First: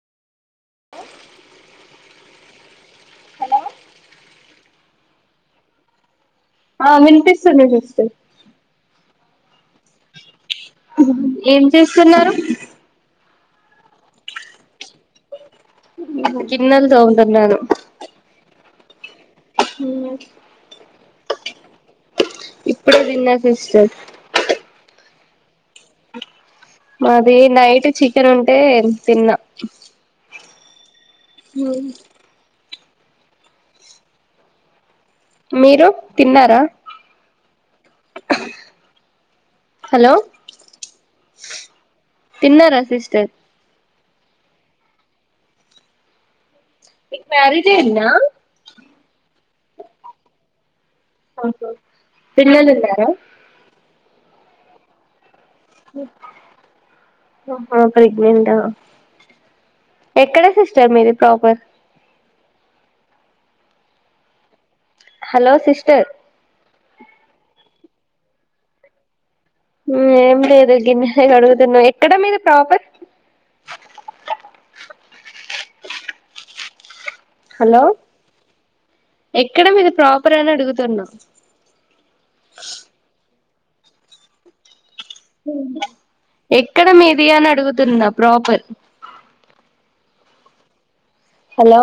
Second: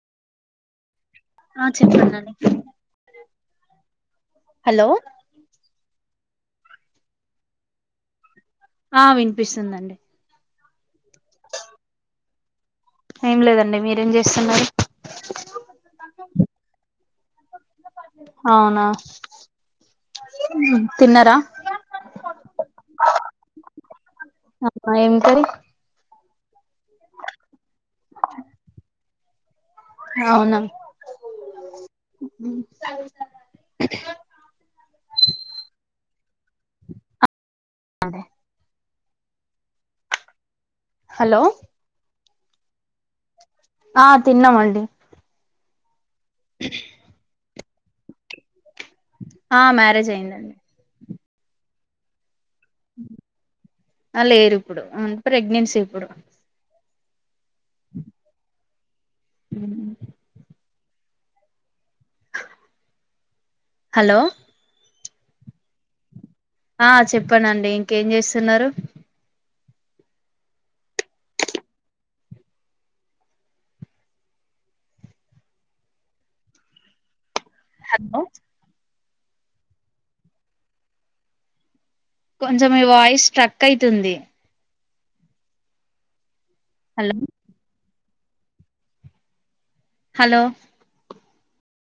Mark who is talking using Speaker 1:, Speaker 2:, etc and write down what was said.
Speaker 1: ఆ చెప్పాండి హలో
Speaker 2: ఆ వినిపిస్తుంది చూస్తే
Speaker 1: ఆ వినిపిస్తుందండి
Speaker 2: ఏం చేస్తున్నారు
Speaker 1: ఏం లేదండి మీరేం చేస్తున్నారు
Speaker 2: గిన్నలు తోముతున్నాను
Speaker 1: తిన్నార
Speaker 2: ఇప్పుడే తిన్న సిస్టర్
Speaker 1: అ
Speaker 2: నాది నైట్ చికెన్ ఉంటే తిన్నా
Speaker 1: అవునా
Speaker 2: ఏమి
Speaker 1: చ చ
Speaker 2: మీరు తిన్నారా హలో
Speaker 1: హలో
Speaker 2: తిన్నారా సిస్టర్
Speaker 1: ఆ తిన్నామండి
Speaker 2: మీకు మ్యారేజ్ అయిందా
Speaker 1: ఆ మ్యారేజ్ అయిందండి
Speaker 2: [inaudible] పిల్లలున్నారా
Speaker 1: ఆ లేరు ఇప్పుడు అ ప్రెగ్నెన్సీ ఇప్పుడు
Speaker 2: ఓ హో ప్రెగ్నెంట్ ఆ
Speaker 1: హ్మ్
Speaker 2: [unintelligible] మీది ప్రాపర్
Speaker 1: హలో
Speaker 2: హలో సిస్టర్
Speaker 1: ఆ చెప్పన నండి ఇంకేం చేస్తున్నారు
Speaker 2: ఏం లేదు గిన్నెలె కడుగుతున్నా ఎక్కడ మీది ప్రాపర్
Speaker 1: హలో
Speaker 2: ఎక్కడ మీది ప్రాపర్ అని అడుగుతున్నా
Speaker 1: కొంచం మీ వాయిస్ స్ట్రక్ అయితుంది
Speaker 2: ఎక్కడ
Speaker 1: హలో
Speaker 2: మీది అని అడుగుతున్న ప్రాపర్
Speaker 1: హలో
Speaker 2: హలో